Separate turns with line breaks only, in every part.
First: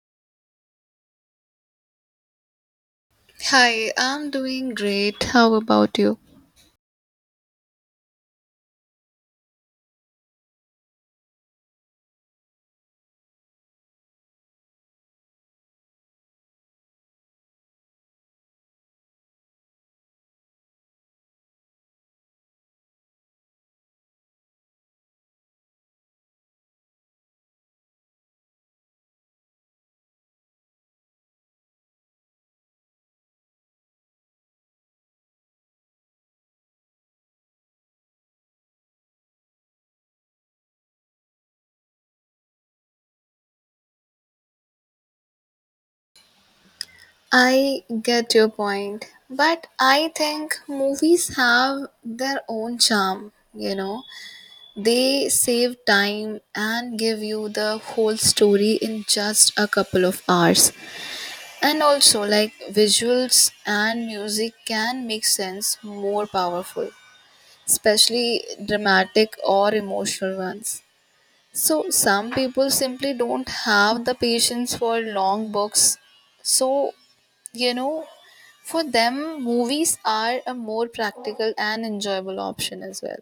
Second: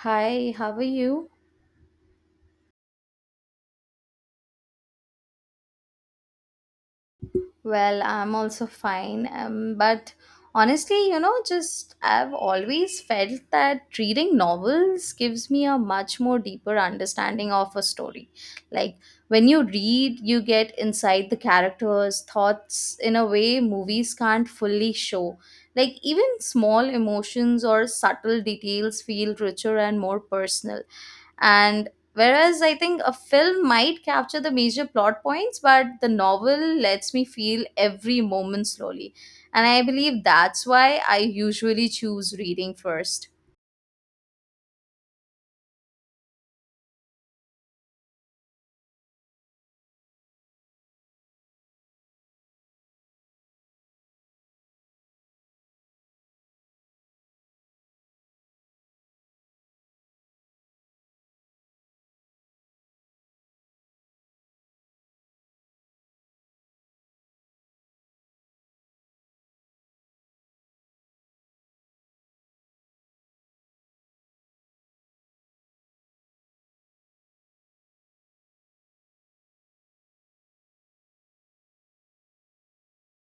Hi, how are you?
Hi, I'm doing great. How about you?
Well, I'm also fine. But honestly, just I've always felt that reading novels gives me a much more deeper understanding of a story. Like when you read, you get inside the characters' thoughts in a way movies can't fully show. Like even small emotions or subtle details feel richer and more personal. And whereas I think a film might capture the major plot points, but the novel lets me feel every moment slowly. And I believe that's why I usually choose reading first.
I get your point, but I think movies have their own charm, They save time and give you the whole story in just a couple of hours. And also, like, visuals and music can make sense more powerful, especially dramatic or emotional ones. So some people simply don't have the patience for long books. So, you know, for them, movies are a more practical and enjoyable option as well.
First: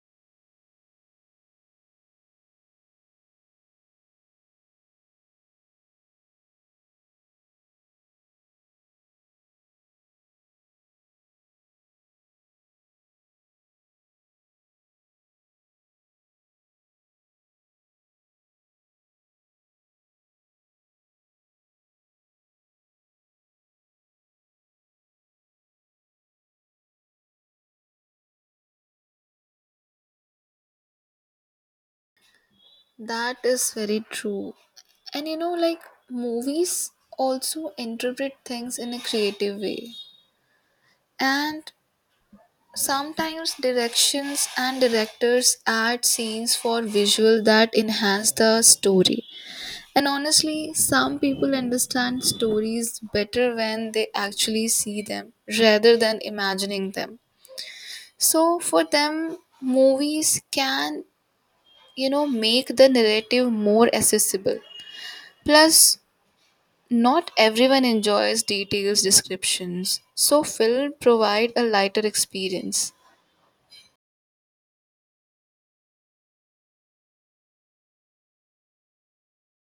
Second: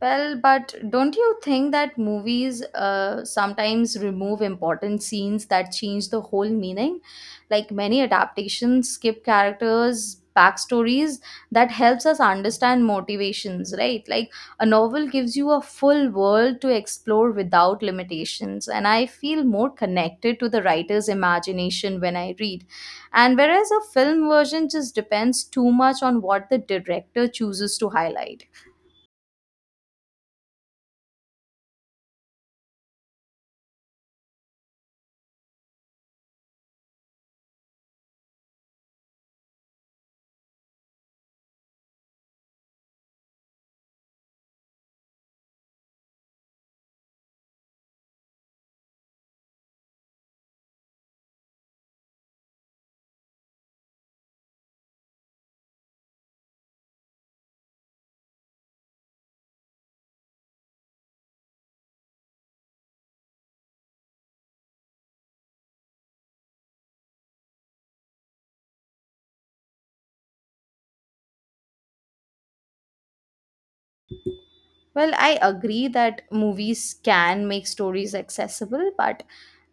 Well, but don't you think that movies sometimes remove important scenes that change the whole meaning? Like many adaptations skip characters, backstories that helps us understand motivations, right? Like a novel gives you a full world to explore without limitations, and I feel more connected to the writer's imagination when I read. And whereas a film version just depends too much on what the director chooses to highlight.
That is very true. And like, movies also interpret things in a creative way. And sometimes directions and directors add scenes for visual that enhance the story. And honestly, some people understand stories better when they actually see them rather than imagining them. So for them, movies can make the narrative more accessible. Plus, not everyone enjoys details descriptions, so film provide a lighter experience.
Well, I agree that movies can make stories accessible, but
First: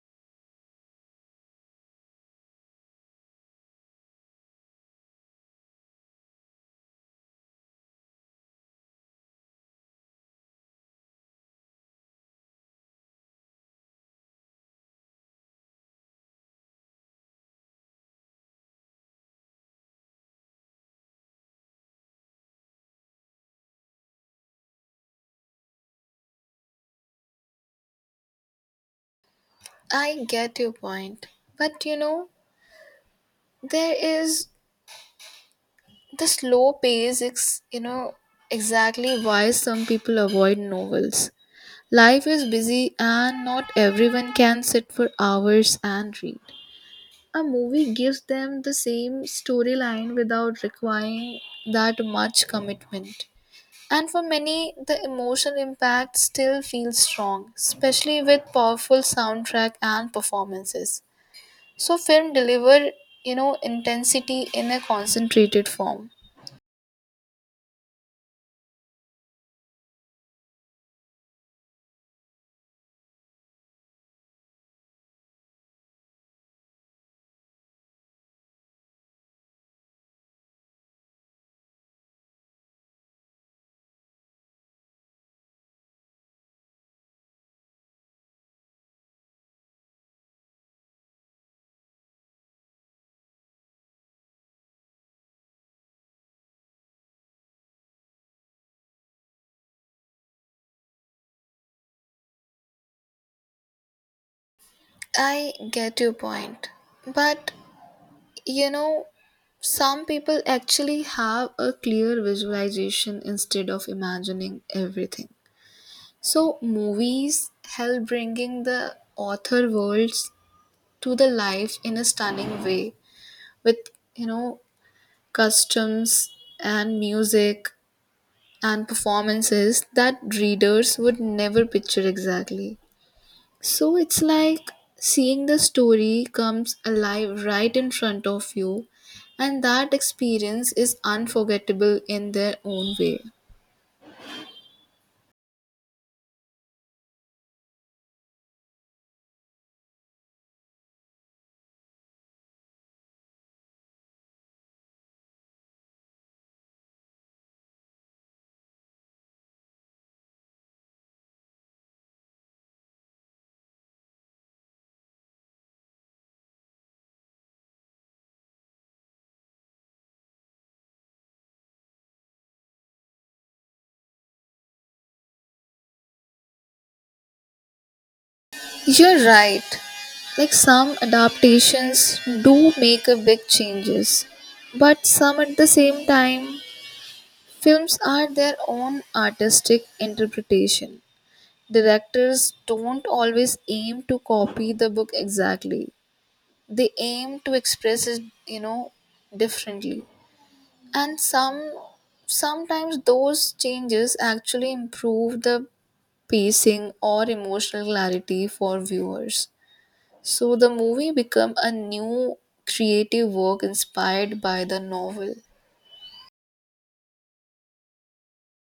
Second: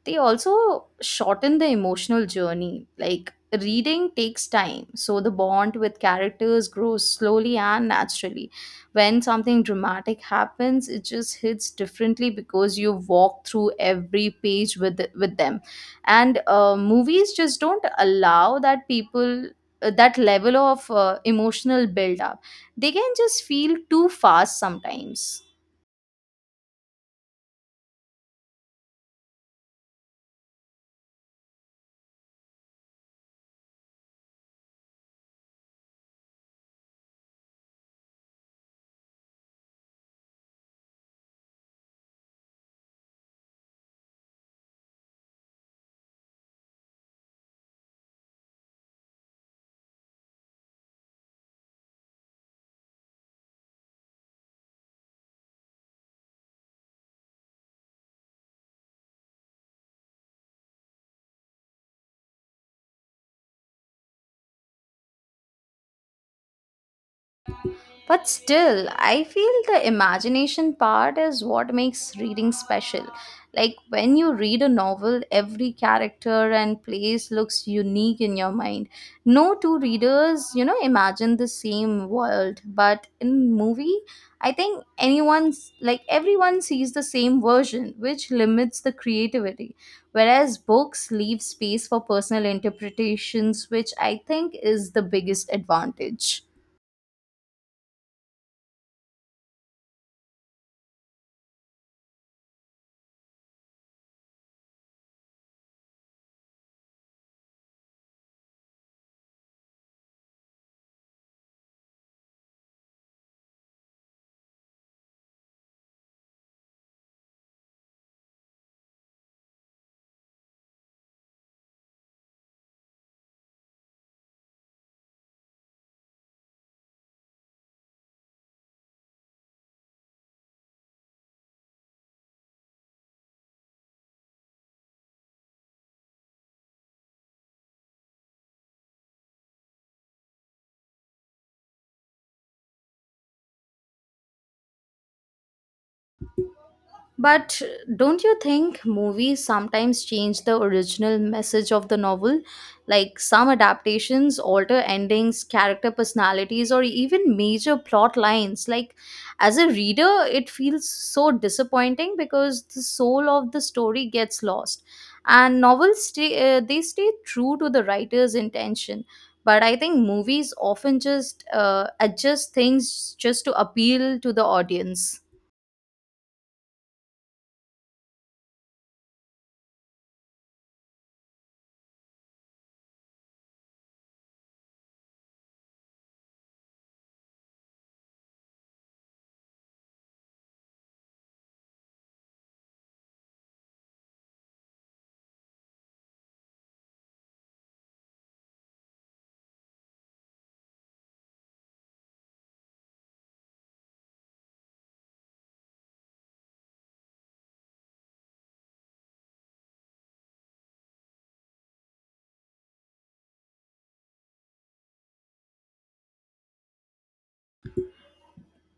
they also shorten the emotional journey. Like reading takes time, so the bond with characters grows slowly and naturally. When something dramatic happens, it just hits differently because you walk through every page with them. And movies just don't allow that people that level of emotional build up. They can just feel too fast sometimes.
I get your point, but there is, the slow pace is exactly why some people avoid novels. Life is busy and not everyone can sit for hours and read. A movie gives them the same storyline without requiring that much commitment, and for many the emotional impact still feels strong, especially with powerful soundtrack and performances. So film deliver, intensity in a concentrated form.
But still, I feel the imagination part is what makes reading special. Like when you read a novel, every character and place looks unique in your mind. No two readers, imagine the same world, but in movie, I think anyone's like everyone sees the same version, which limits the creativity. Whereas books leave space for personal interpretations, which I think is the biggest advantage.
I get your point. But you know, some people actually have a clear visualization instead of imagining everything. So movies help bringing the author worlds to the life in a stunning way with, you know customs and music and performances that readers would never picture exactly. So it's like seeing the story comes alive right in front of you, and that experience is unforgettable in their own way.
But don't you think movies sometimes change the original message of the novel? Like some adaptations alter endings, character personalities, or even major plot lines. Like, as a reader, it feels so disappointing because the soul of the story gets lost. And they stay true to the writer's intention. But I think movies often just adjust things just to appeal to the audience.
You're right. Like, some adaptations do make a big changes, but some at the same time, films are their own artistic interpretation. Directors don't always aim to copy the book exactly. They aim to express it, you know, differently. And sometimes those changes actually improve the pacing or emotional clarity for viewers. So the movie become a new creative work inspired by the novel.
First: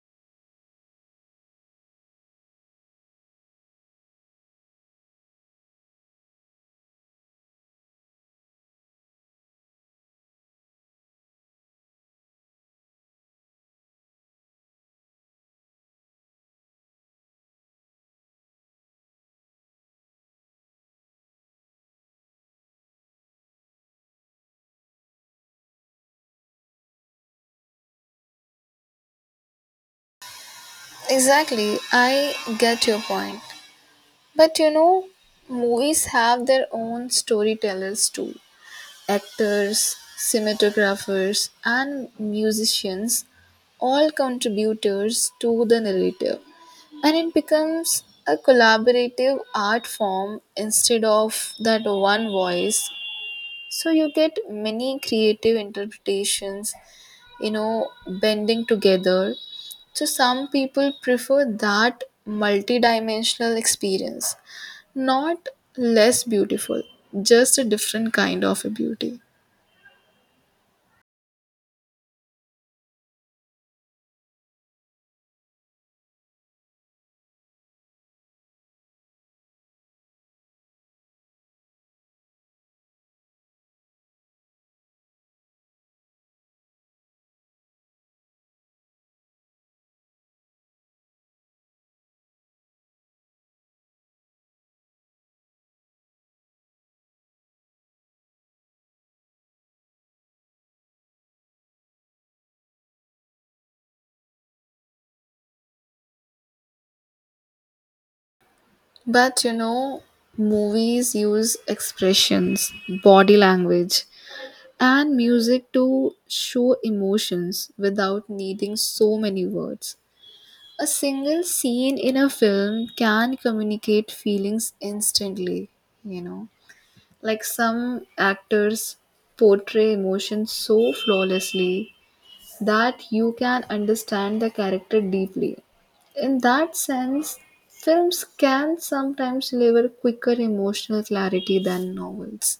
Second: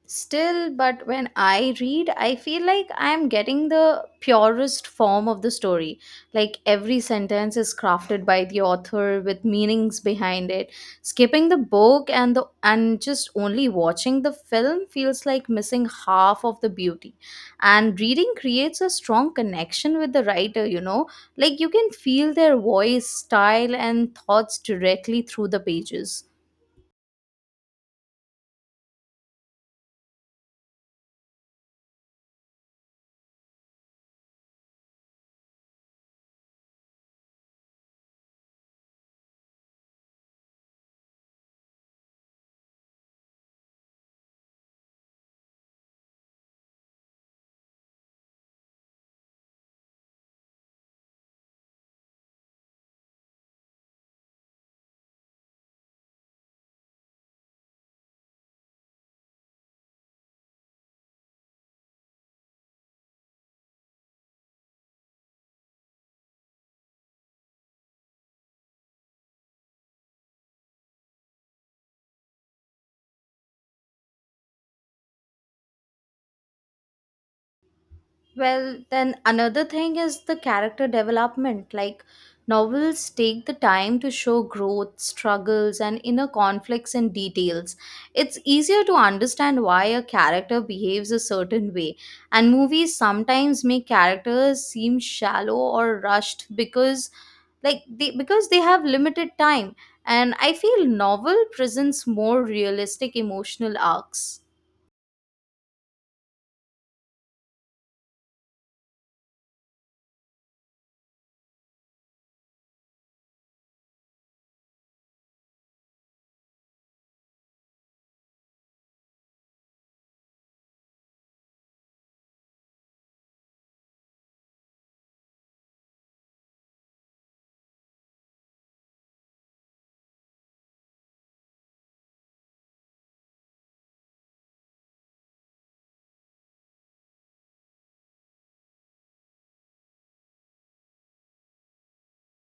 Still, but when I read, I feel like I'm getting the purest form of the story. Like every sentence is crafted by the author with meanings behind it. Skipping the book and just only watching the film feels like missing half of the beauty. And reading creates a strong connection with the writer, you know? Like you can feel their voice, style and thoughts directly through the pages.
Exactly, I get your point, but movies have their own storytellers too. Actors, cinematographers, and musicians, all contributors to the narrative, and it becomes a collaborative art form instead of that one voice. So you get many creative interpretations, bending together. So some people prefer that multidimensional experience, not less beautiful, just a different kind of a beauty.
Well, then another thing is the character development. Like, novels take the time to show growth, struggles, and inner conflicts in details. It's easier to understand why a character behaves a certain way, and movies sometimes make characters seem shallow or rushed because they have limited time, and I feel novel presents more realistic emotional arcs.
But movies use expressions, body language, and music to show emotions without needing so many words. A single scene in a film can communicate feelings instantly, you know. Like, some actors portray emotions so flawlessly that you can understand the character deeply. In that sense, films can sometimes deliver quicker emotional clarity than novels.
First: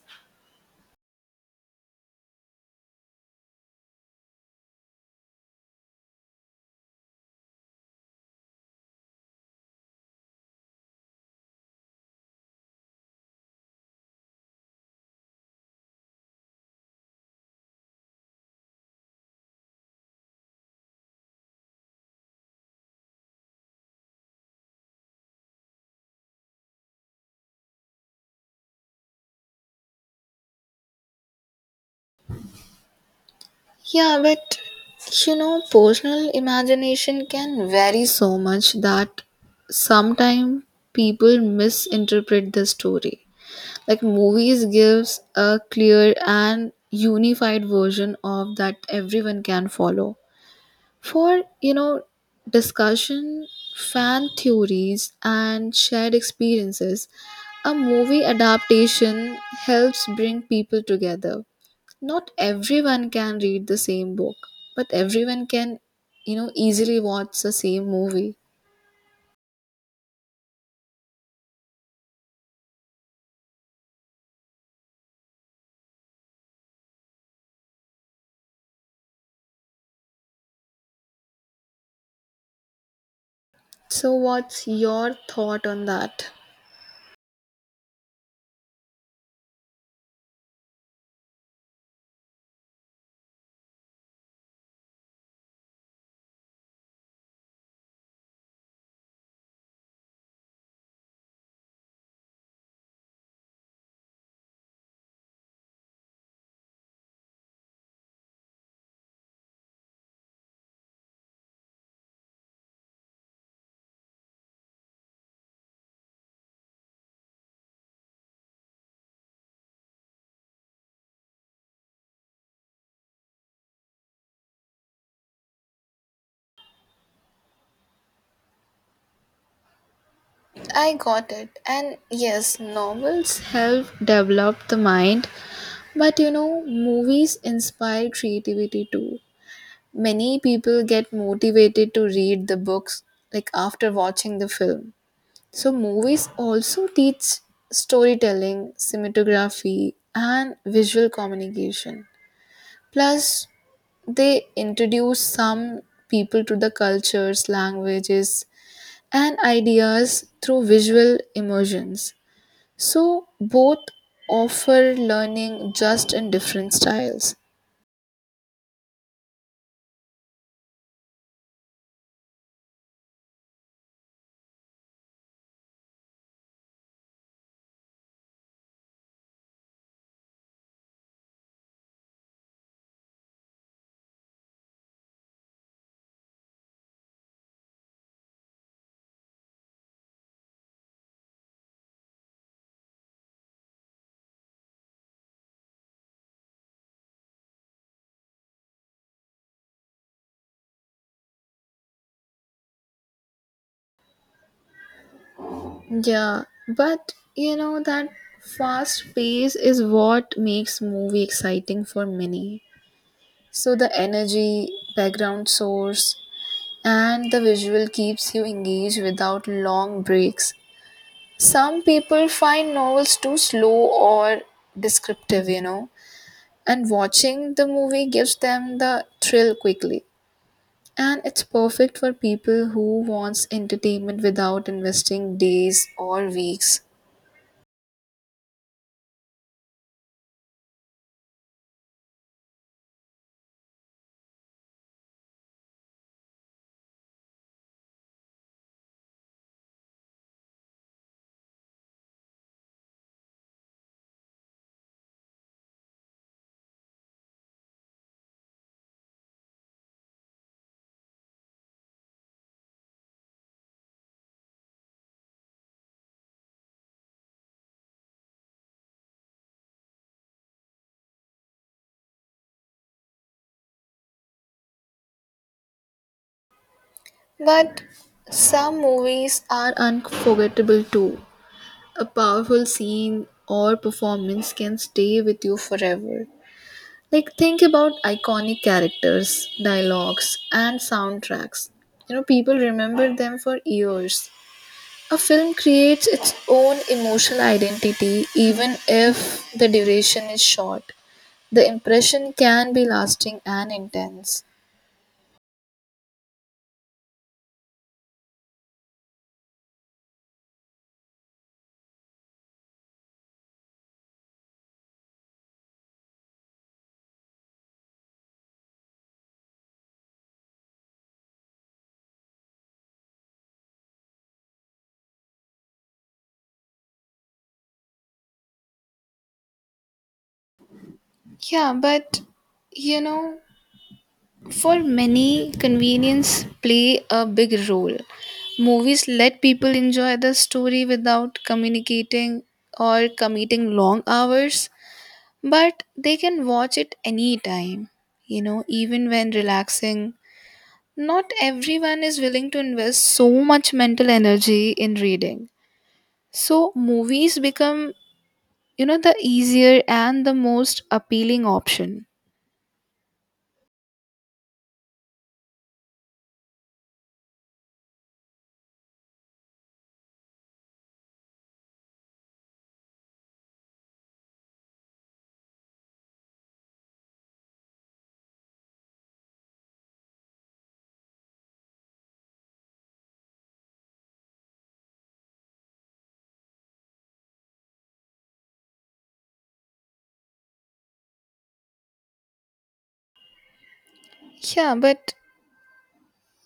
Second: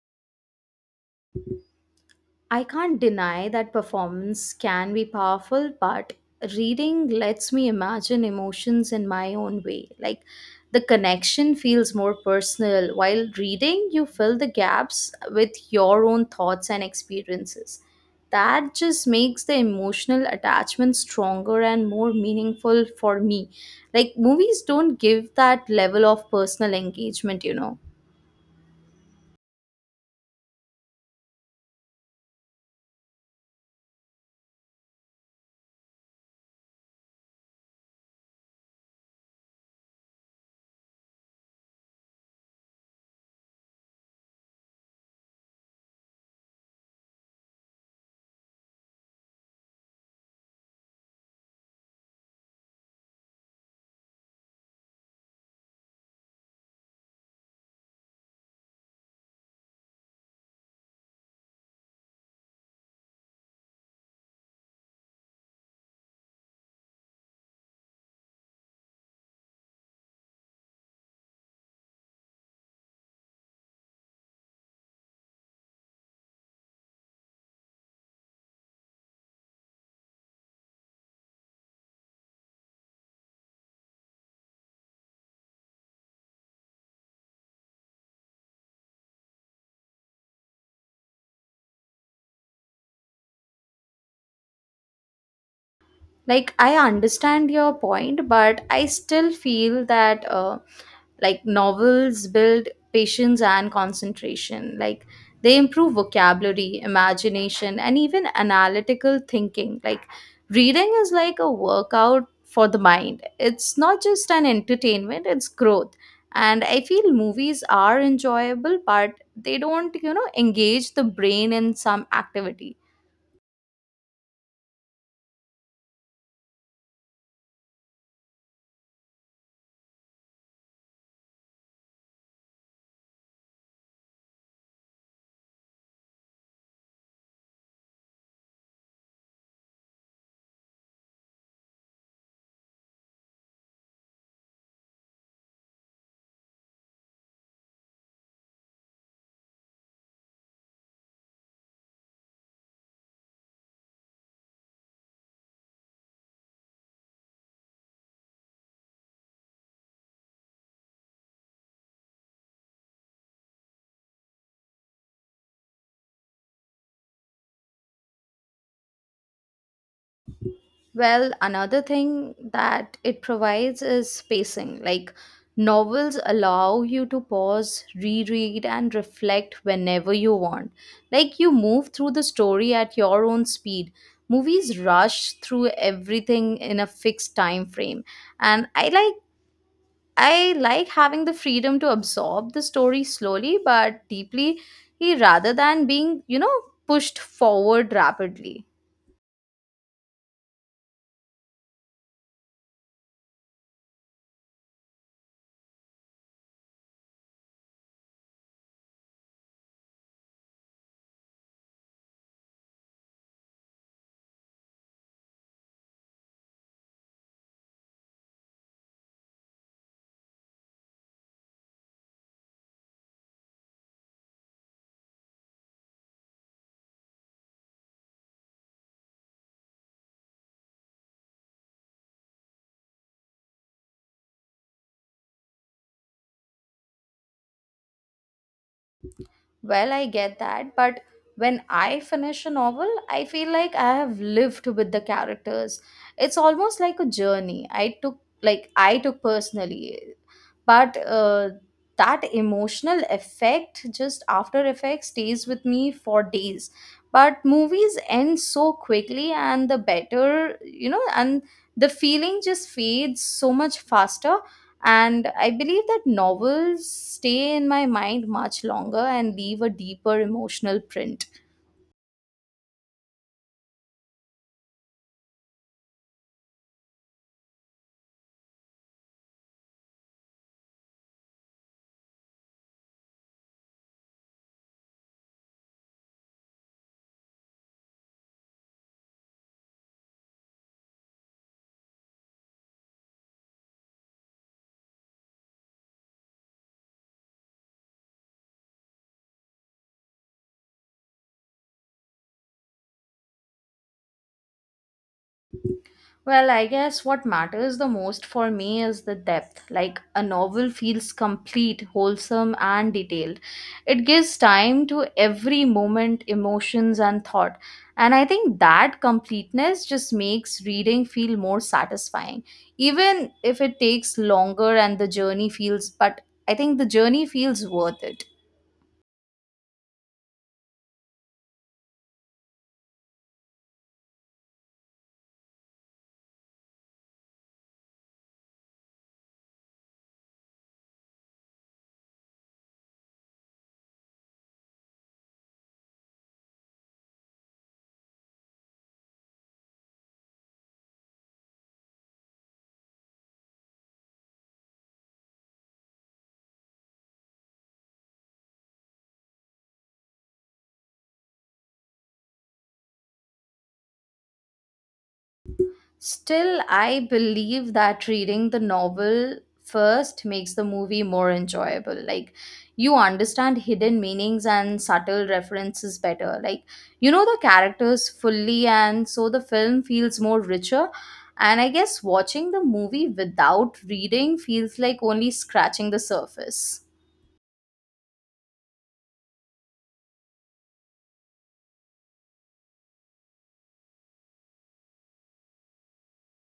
I can't deny that performance can be powerful, but reading lets me imagine emotions in my own way. Like the connection feels more personal. While reading, you fill the gaps with your own thoughts and experiences. That just makes the emotional attachment stronger and more meaningful for me. Like movies don't give that level of personal engagement, you know.
Yeah, but personal imagination can vary so much that sometimes people misinterpret the story. Like, movies gives a clear and unified version of that everyone can follow. For, discussion, fan theories, and shared experiences, a movie adaptation helps bring people together. Not everyone can read the same book, but everyone can, easily watch the same movie. So, what's your thought on that?
Like I understand your point, but I still feel that like novels build patience and concentration. Like they improve vocabulary, imagination and even analytical thinking. Like reading is like a workout for the mind. It's not just an entertainment, it's growth. And I feel movies are enjoyable, but they don't, engage the brain in some activity.
I got it. And yes, novels help develop the mind, but movies inspire creativity too. Many people get motivated to read the books, like, after watching the film. So movies also teach storytelling, cinematography, and visual communication. Plus they introduce some people to the cultures, languages, and ideas through visual immersions. So both offer learning just in different styles.
Well, another thing that it provides is spacing. Like novels allow you to pause, reread, and reflect whenever you want. Like you move through the story at your own speed. Movies rush through everything in a fixed time frame. And I like having the freedom to absorb the story slowly but deeply rather than being, pushed forward rapidly.
Yeah, but that fast pace is what makes movie exciting for many. So the energy, background source, and the visual keeps you engaged without long breaks. Some people find novels too slow or descriptive, and watching the movie gives them the thrill quickly. And it's perfect for people who wants entertainment without investing days or weeks.
Well, I get that, but when I finish a novel, I feel like I have lived with the characters. It's almost like a journey I took personally, but that emotional effect, just after effect, stays with me for days. But movies end so quickly, and the better you know, and the feeling just fades so much faster. And I believe that novels stay in my mind much longer and leave a deeper emotional print.
But some movies are unforgettable too. A powerful scene or performance can stay with you forever. Like, think about iconic characters, dialogues, and soundtracks. You know, people remember them for years. A film creates its own emotional identity even if the duration is short. The impression can be lasting and intense.
Well, I guess what matters the most for me is the depth. Like a novel feels complete, wholesome, and detailed. It gives time to every moment, emotions, and thought. And I think that completeness just makes reading feel more satisfying. Even if it takes longer and the journey feels, but I think the journey feels worth it.
Yeah, but you know, for many, convenience play a big role. Movies let people enjoy the story without communicating or committing long hours, but they can watch it anytime, even when relaxing. Not everyone is willing to invest so much mental energy in reading. So, movies become, the easier and the most appealing option.
Still, I believe that reading the novel first makes the movie more enjoyable. Like, you understand hidden meanings and subtle references better. Like, you know the characters fully, and so the film feels more richer. And I guess watching the movie without reading feels like only scratching the surface.
Yeah, but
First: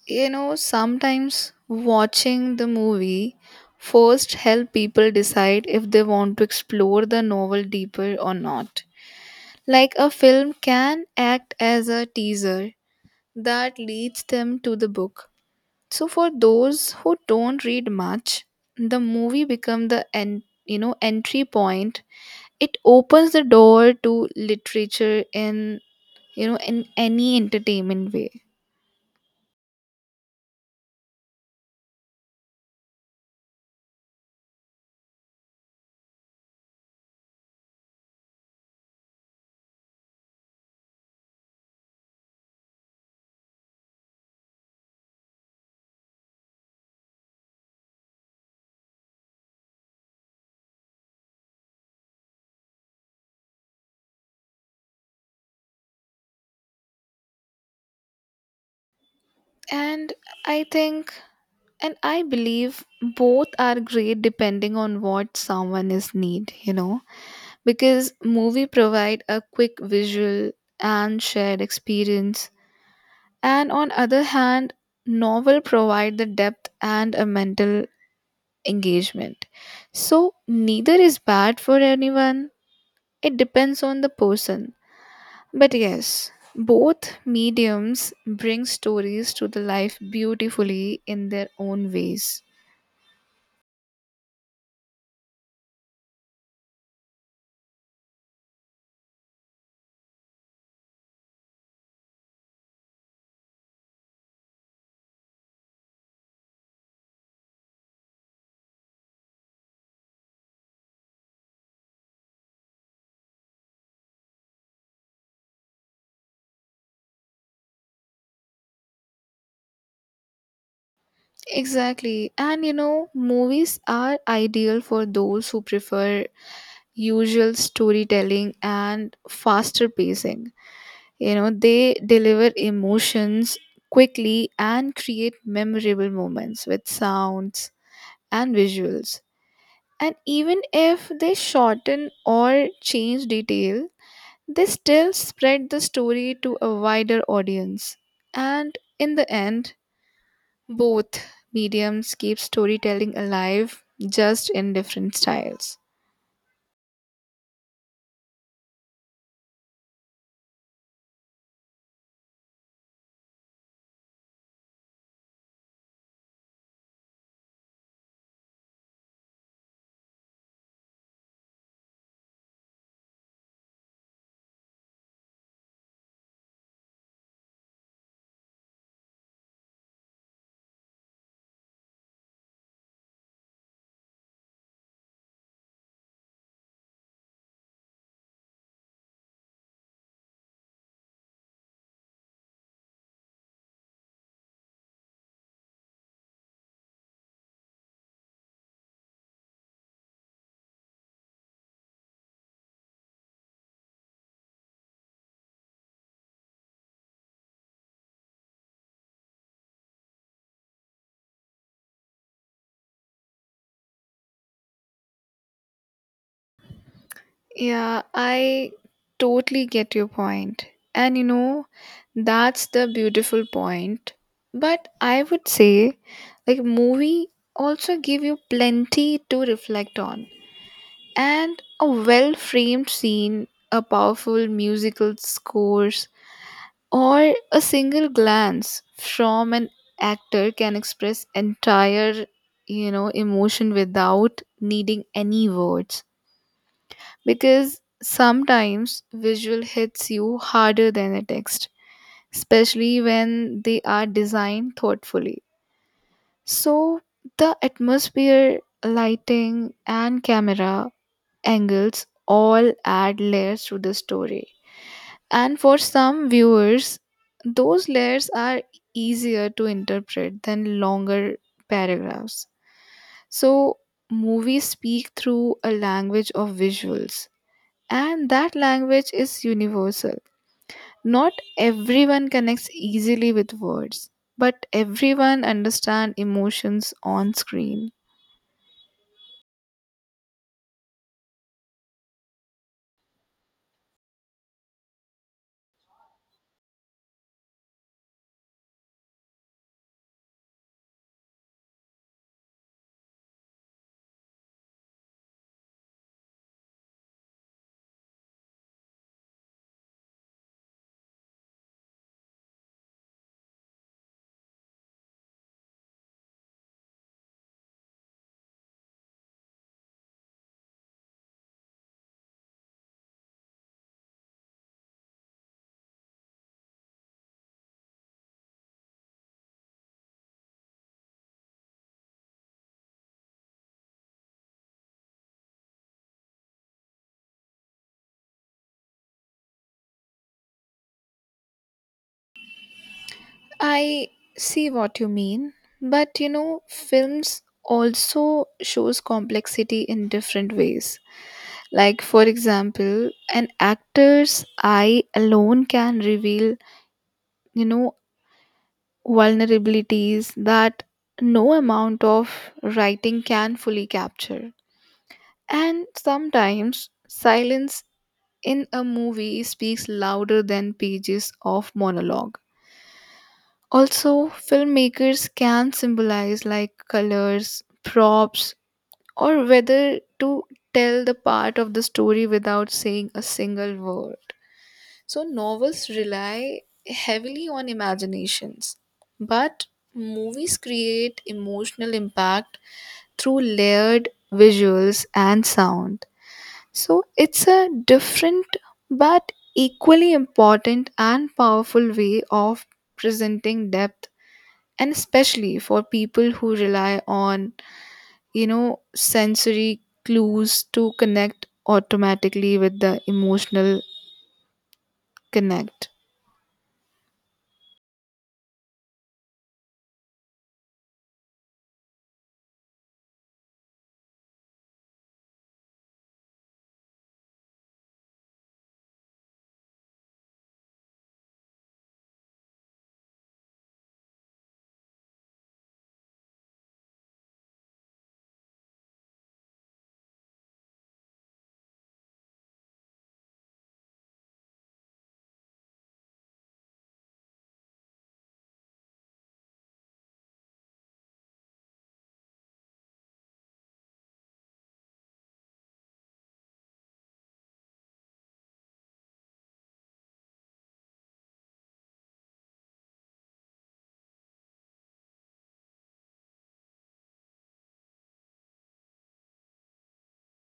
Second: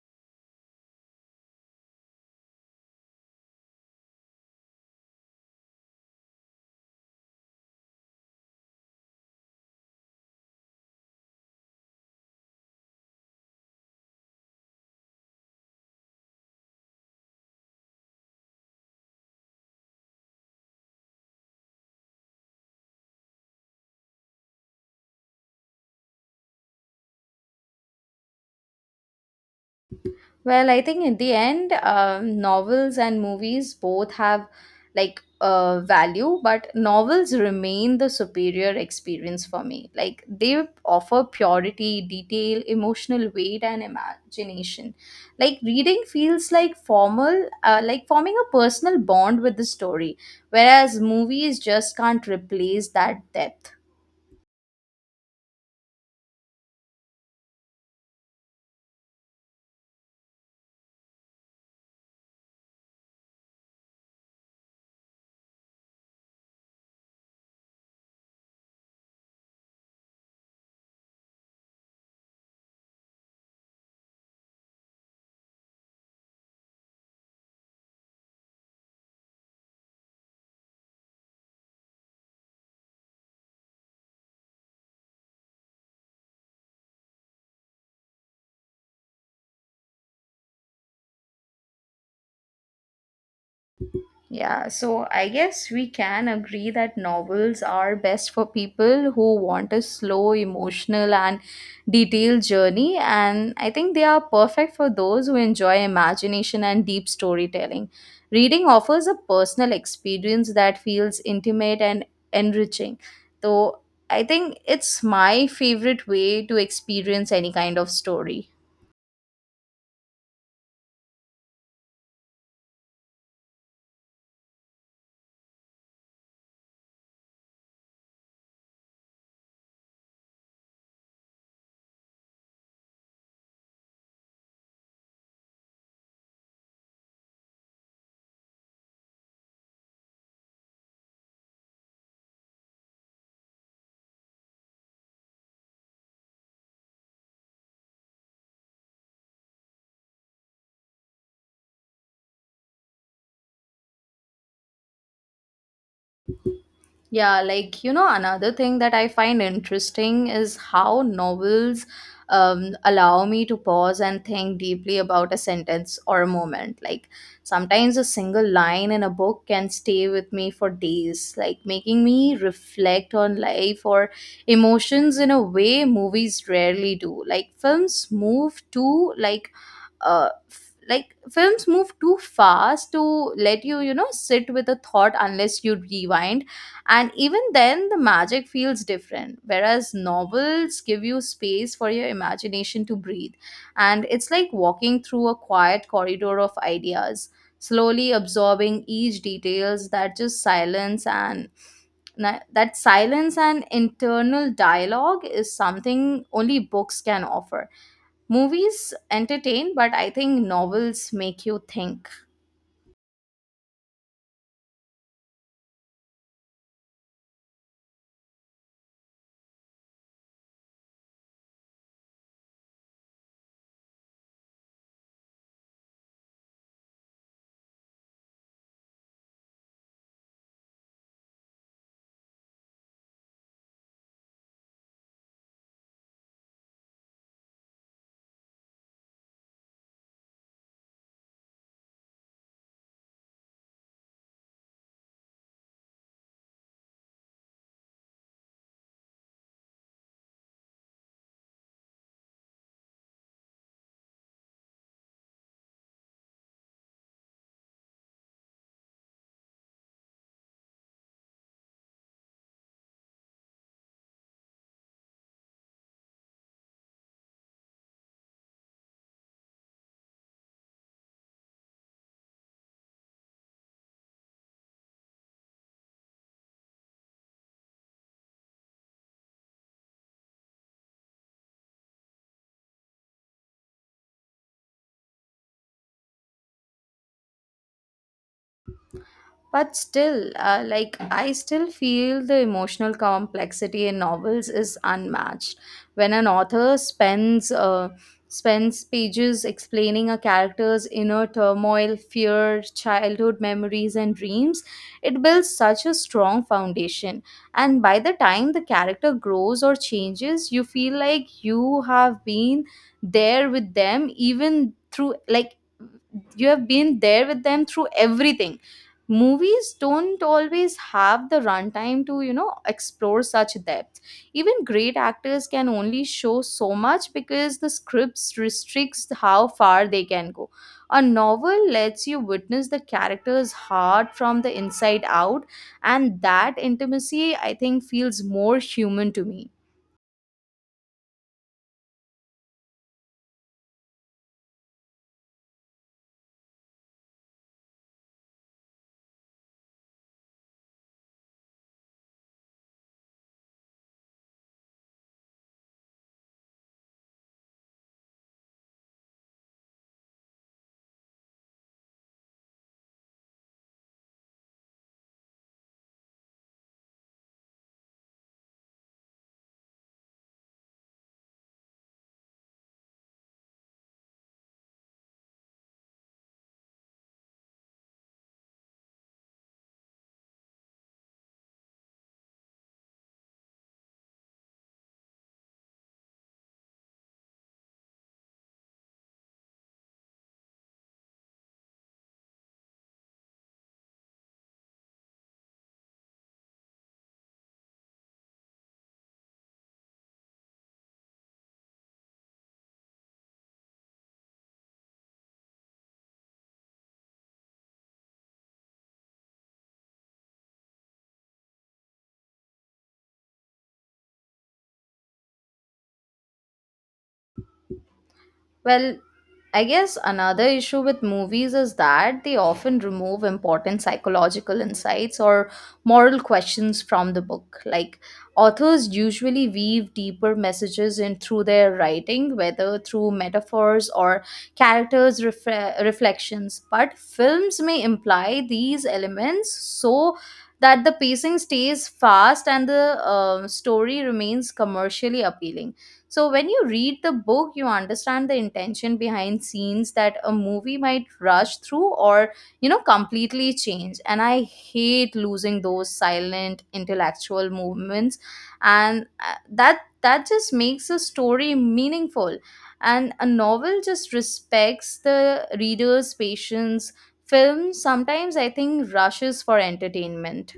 Sometimes watching the movie first help people decide if they want to explore the novel deeper or not. Like, a film can act as a teaser that leads them to the book. So for those who don't read much, the movie become the entry point. It opens the door to literature in, in any entertainment way.
Well, I think in the end, novels and movies both have value, but novels remain the superior experience for me. Like they offer purity, detail, emotional weight, and imagination. Like reading feels like forming a personal bond with the story, whereas movies just can't replace that depth.
And I think And I believe both are great depending on what someone is need, because movie provide a quick visual and shared experience. And on other hand, novel provide the depth and a mental engagement. So neither is bad for anyone. It depends on the person. But yes, both mediums bring stories to the life beautifully in their own ways.
Yeah, so I guess we can agree that novels are best for people who want a slow, emotional, and detailed journey. And I think they are perfect for those who enjoy imagination and deep storytelling. Reading offers a personal experience that feels intimate and enriching. So I think it's my favorite way to experience any kind of story.
Exactly. And movies are ideal for those who prefer usual storytelling and faster pacing. You know, they deliver emotions quickly and create memorable moments with sounds and visuals. And even if they shorten or change detail, they still spread the story to a wider audience. And in the end, both mediums keep storytelling alive, just in different styles.
Yeah, another thing that I find interesting is how novels allow me to pause and think deeply about a sentence or a moment. Like sometimes a single line in a book can stay with me for days, like making me reflect on life or emotions in a way movies rarely do. Like films move too fast to let you, you know sit with a thought unless you rewind, and even then the magic feels different. Whereas novels give you space for your imagination to breathe, and it's like walking through a quiet corridor of ideas, slowly absorbing each details. That silence and internal dialogue is something only books can offer. Movies entertain, but I think novels make you think.
Yeah, I totally get your point. And that's the beautiful point. But I would say, like, movie also give you plenty to reflect on. And a well framed scene, a powerful musical scores, or a single glance from an actor can express entire, emotion without needing any words, because sometimes visual hits you harder than a text, especially when they are designed thoughtfully. So the atmosphere, lighting, and camera angles all add layers to the story, and for some viewers, those layers are easier to interpret than longer paragraphs. So, movies speak through a language of visuals, and that language is universal. Not everyone connects easily with words, but everyone understands emotions on screen.
But still, I still feel the emotional complexity in novels is unmatched. When an author spends pages explaining a character's inner turmoil, fear, childhood memories, and dreams, it builds such a strong foundation. And by the time the character grows or changes, you feel like you have been there with them, even through, like, you have been there with them through everything. Movies don't always have the runtime to, explore such depth. Even great actors can only show so much because the scripts restricts how far they can go. A novel lets you witness the character's heart from the inside out, and that intimacy, I think, feels more human to me.
I see what you mean, but films also shows complexity in different ways. Like, for example, an actor's eye alone can reveal, you know vulnerabilities that no amount of writing can fully capture. And sometimes silence in a movie speaks louder than pages of monologue. Also filmmakers can symbolize, like colors, props, or whether, to tell the part of the story without saying a single word. So novels rely heavily on imaginations, but movies create emotional impact through layered visuals and sound. So it's a different but equally important and powerful way of presenting depth, and especially for people who rely on, sensory clues to connect automatically with the emotional connect.
Well, I guess another issue with movies is that they often remove important psychological insights or moral questions from the book. Like authors usually weave deeper messages in through their writing, whether through metaphors or reflections. But films may imply these elements so that the pacing stays fast and the story remains commercially appealing. So when you read the book, you understand the intention behind scenes that a movie might rush through or, completely change. And I hate losing those silent intellectual movements, and that just makes a story meaningful. And a novel just respects the reader's patience. Film sometimes I think rushes for entertainment.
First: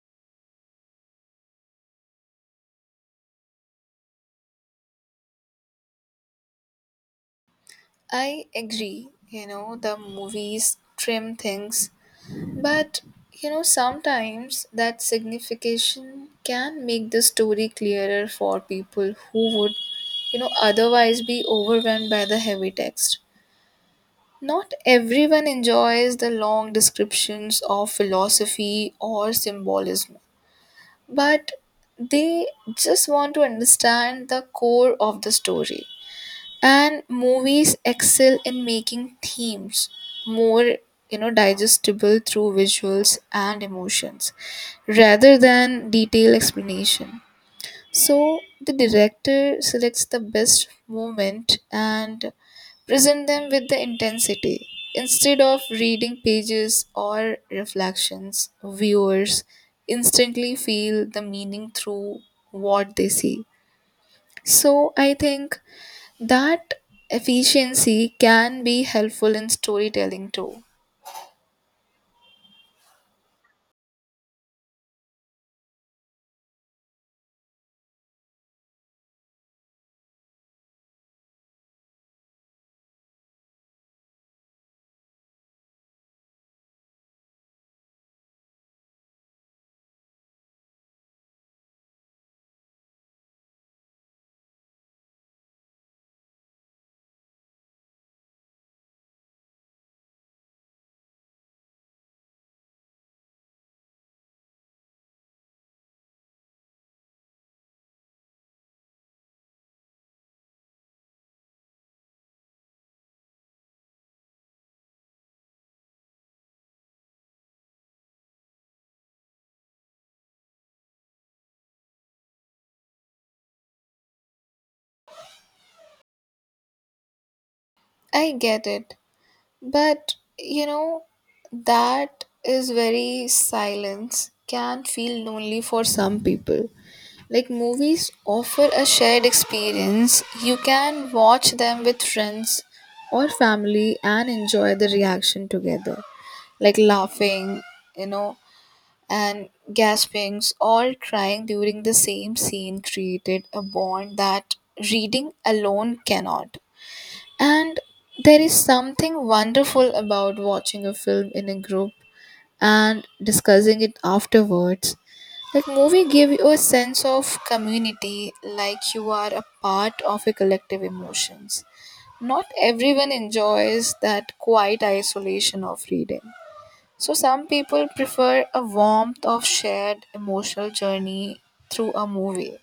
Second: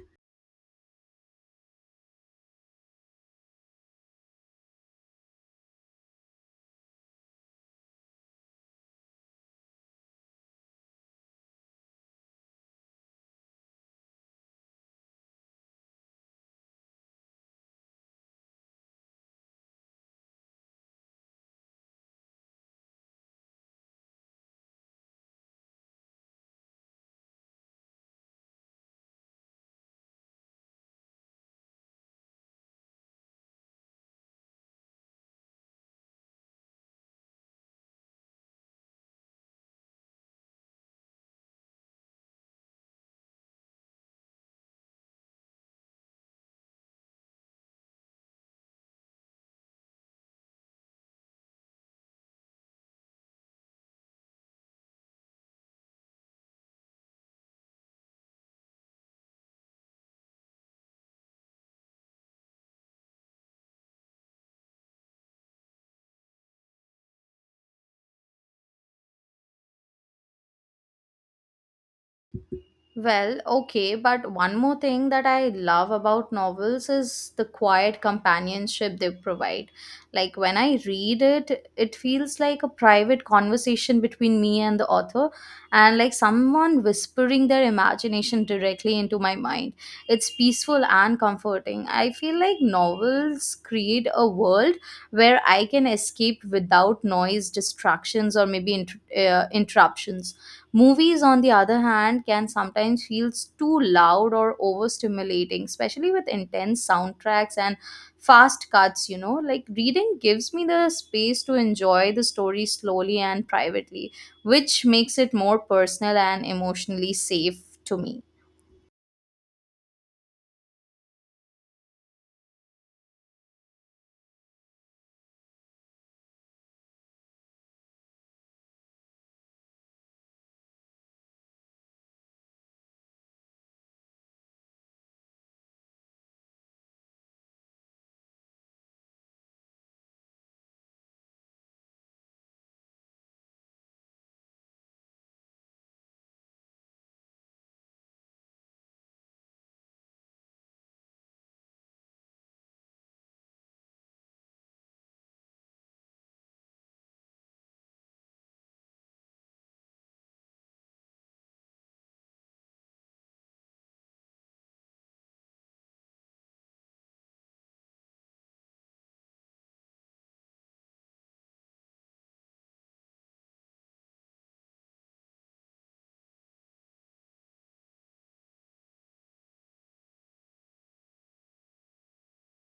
I agree, the movies trim things, but sometimes that signification can make the story clearer for people who would, otherwise be overwhelmed by the heavy text. Not everyone enjoys the long descriptions of philosophy or symbolism, but they just want to understand the core of the story. And movies excel in making themes more, digestible through visuals and emotions rather than detailed explanation. So the director selects the best moment and present them with the intensity. Instead of reading pages or reflections, viewers instantly feel the meaning through what they see. So I think that efficiency can be helpful in storytelling too.
Well, okay, but one more thing that I love about novels is the quiet companionship they provide. Like when I read it, it feels like a private conversation between me and the author, and like someone whispering their imagination directly into my mind. It's peaceful and comforting. I feel like novels create a world where I can escape without noise, distractions, or maybe interruptions. Movies, on the other hand, can sometimes feel too loud or overstimulating, especially with intense soundtracks and fast cuts. You know, like reading gives me the space to enjoy the story slowly and privately, which makes it more personal and emotionally safe to me.
I get it. But that is very silence can feel lonely for some people. Like, movies offer a shared experience. You can watch them with friends or family and enjoy the reaction together. Like, laughing, you know, and gaspings, all crying during the same scene, created a bond that reading alone cannot. And there is something wonderful about watching a film in a group and discussing it afterwards. That movie gave you a sense of community, like you are a part of a collective emotions. Not everyone enjoys that quiet isolation of reading. So some people prefer a warmth of shared emotional journey through a movie.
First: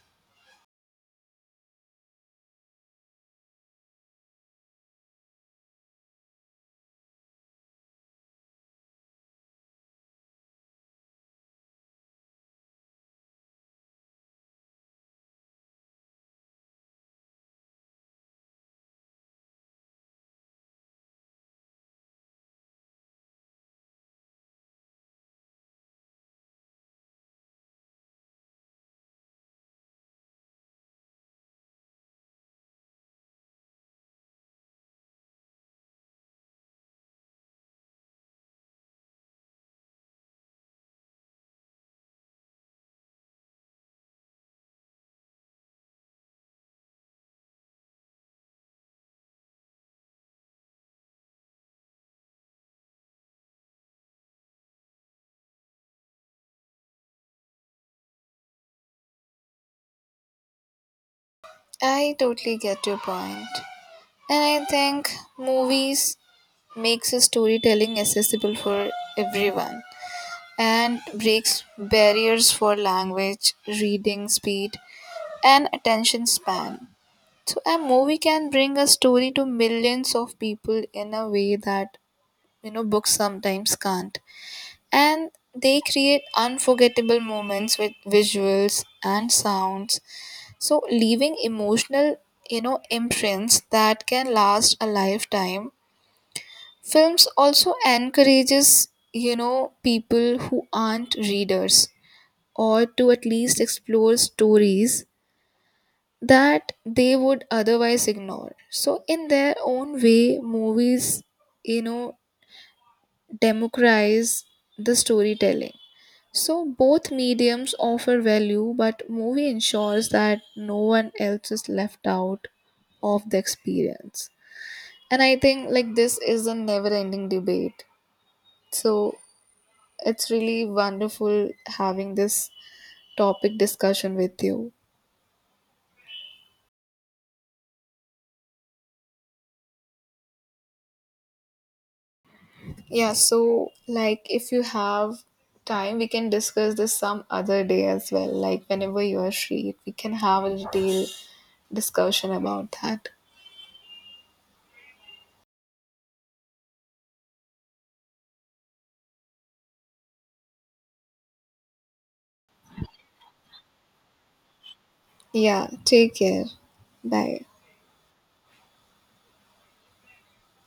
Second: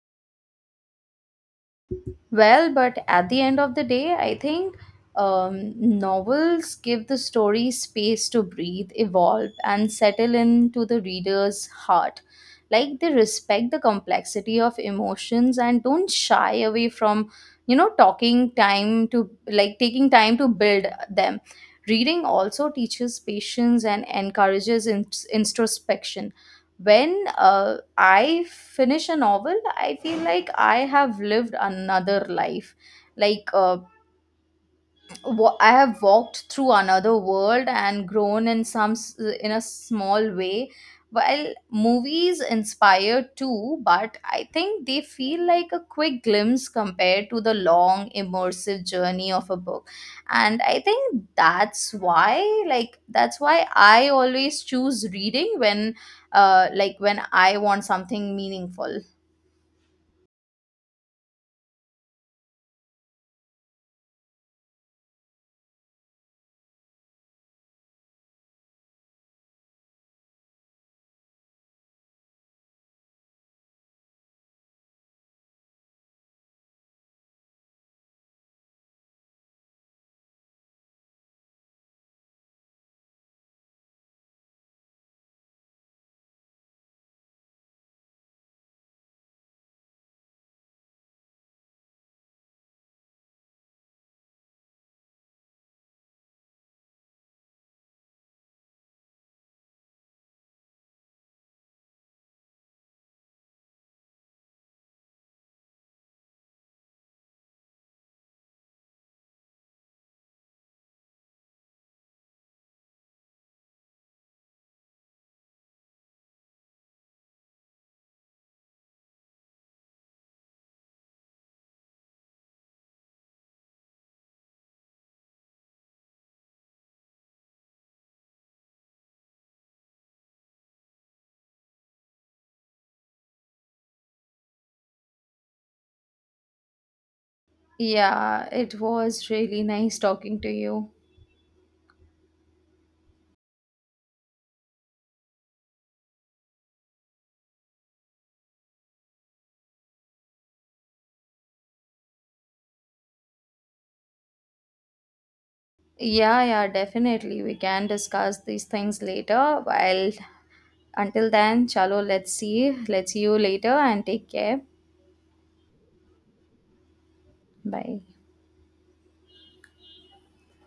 Well, but at the end of the day, I think novels give the story space to breathe, evolve, and settle into the reader's heart. Like they respect the complexity of emotions and don't shy away from, talking time to like taking time to build them. Reading also teaches patience and encourages introspection. When I finish a novel, I feel like I have lived another life, like I have walked through another world and grown in in a small way. While movies inspire too, but I think they feel like a quick glimpse compared to the long immersive journey of a book. And I think that's why, that's why I always choose reading when, when I want something meaningful.
I totally get your point. And I think movies makes a storytelling accessible for everyone and breaks barriers for language, reading speed, and attention span. So a movie can bring a story to millions of people in a way that, books sometimes can't. And they create unforgettable moments with visuals and sounds. So, leaving emotional, imprints that can last a lifetime. Films also encourages, people who aren't readers or to at least explore stories that they would otherwise ignore. So, in their own way, movies, you know, democratize the storytelling. So both mediums offer value, but movie ensures that no one else is left out of the experience. And I think like this is a never-ending debate. So it's really wonderful having this topic discussion with you.
Yeah, it was really nice talking to you.
Yeah, so like, if you have time, we can discuss this some other day as well. Like, whenever you are free, we can have a detailed discussion about that.
Yeah, yeah, definitely, we can discuss these things later. While until then, chalo, let's see. Let's see you later and take care.
Yeah, take care. Bye.
Bye.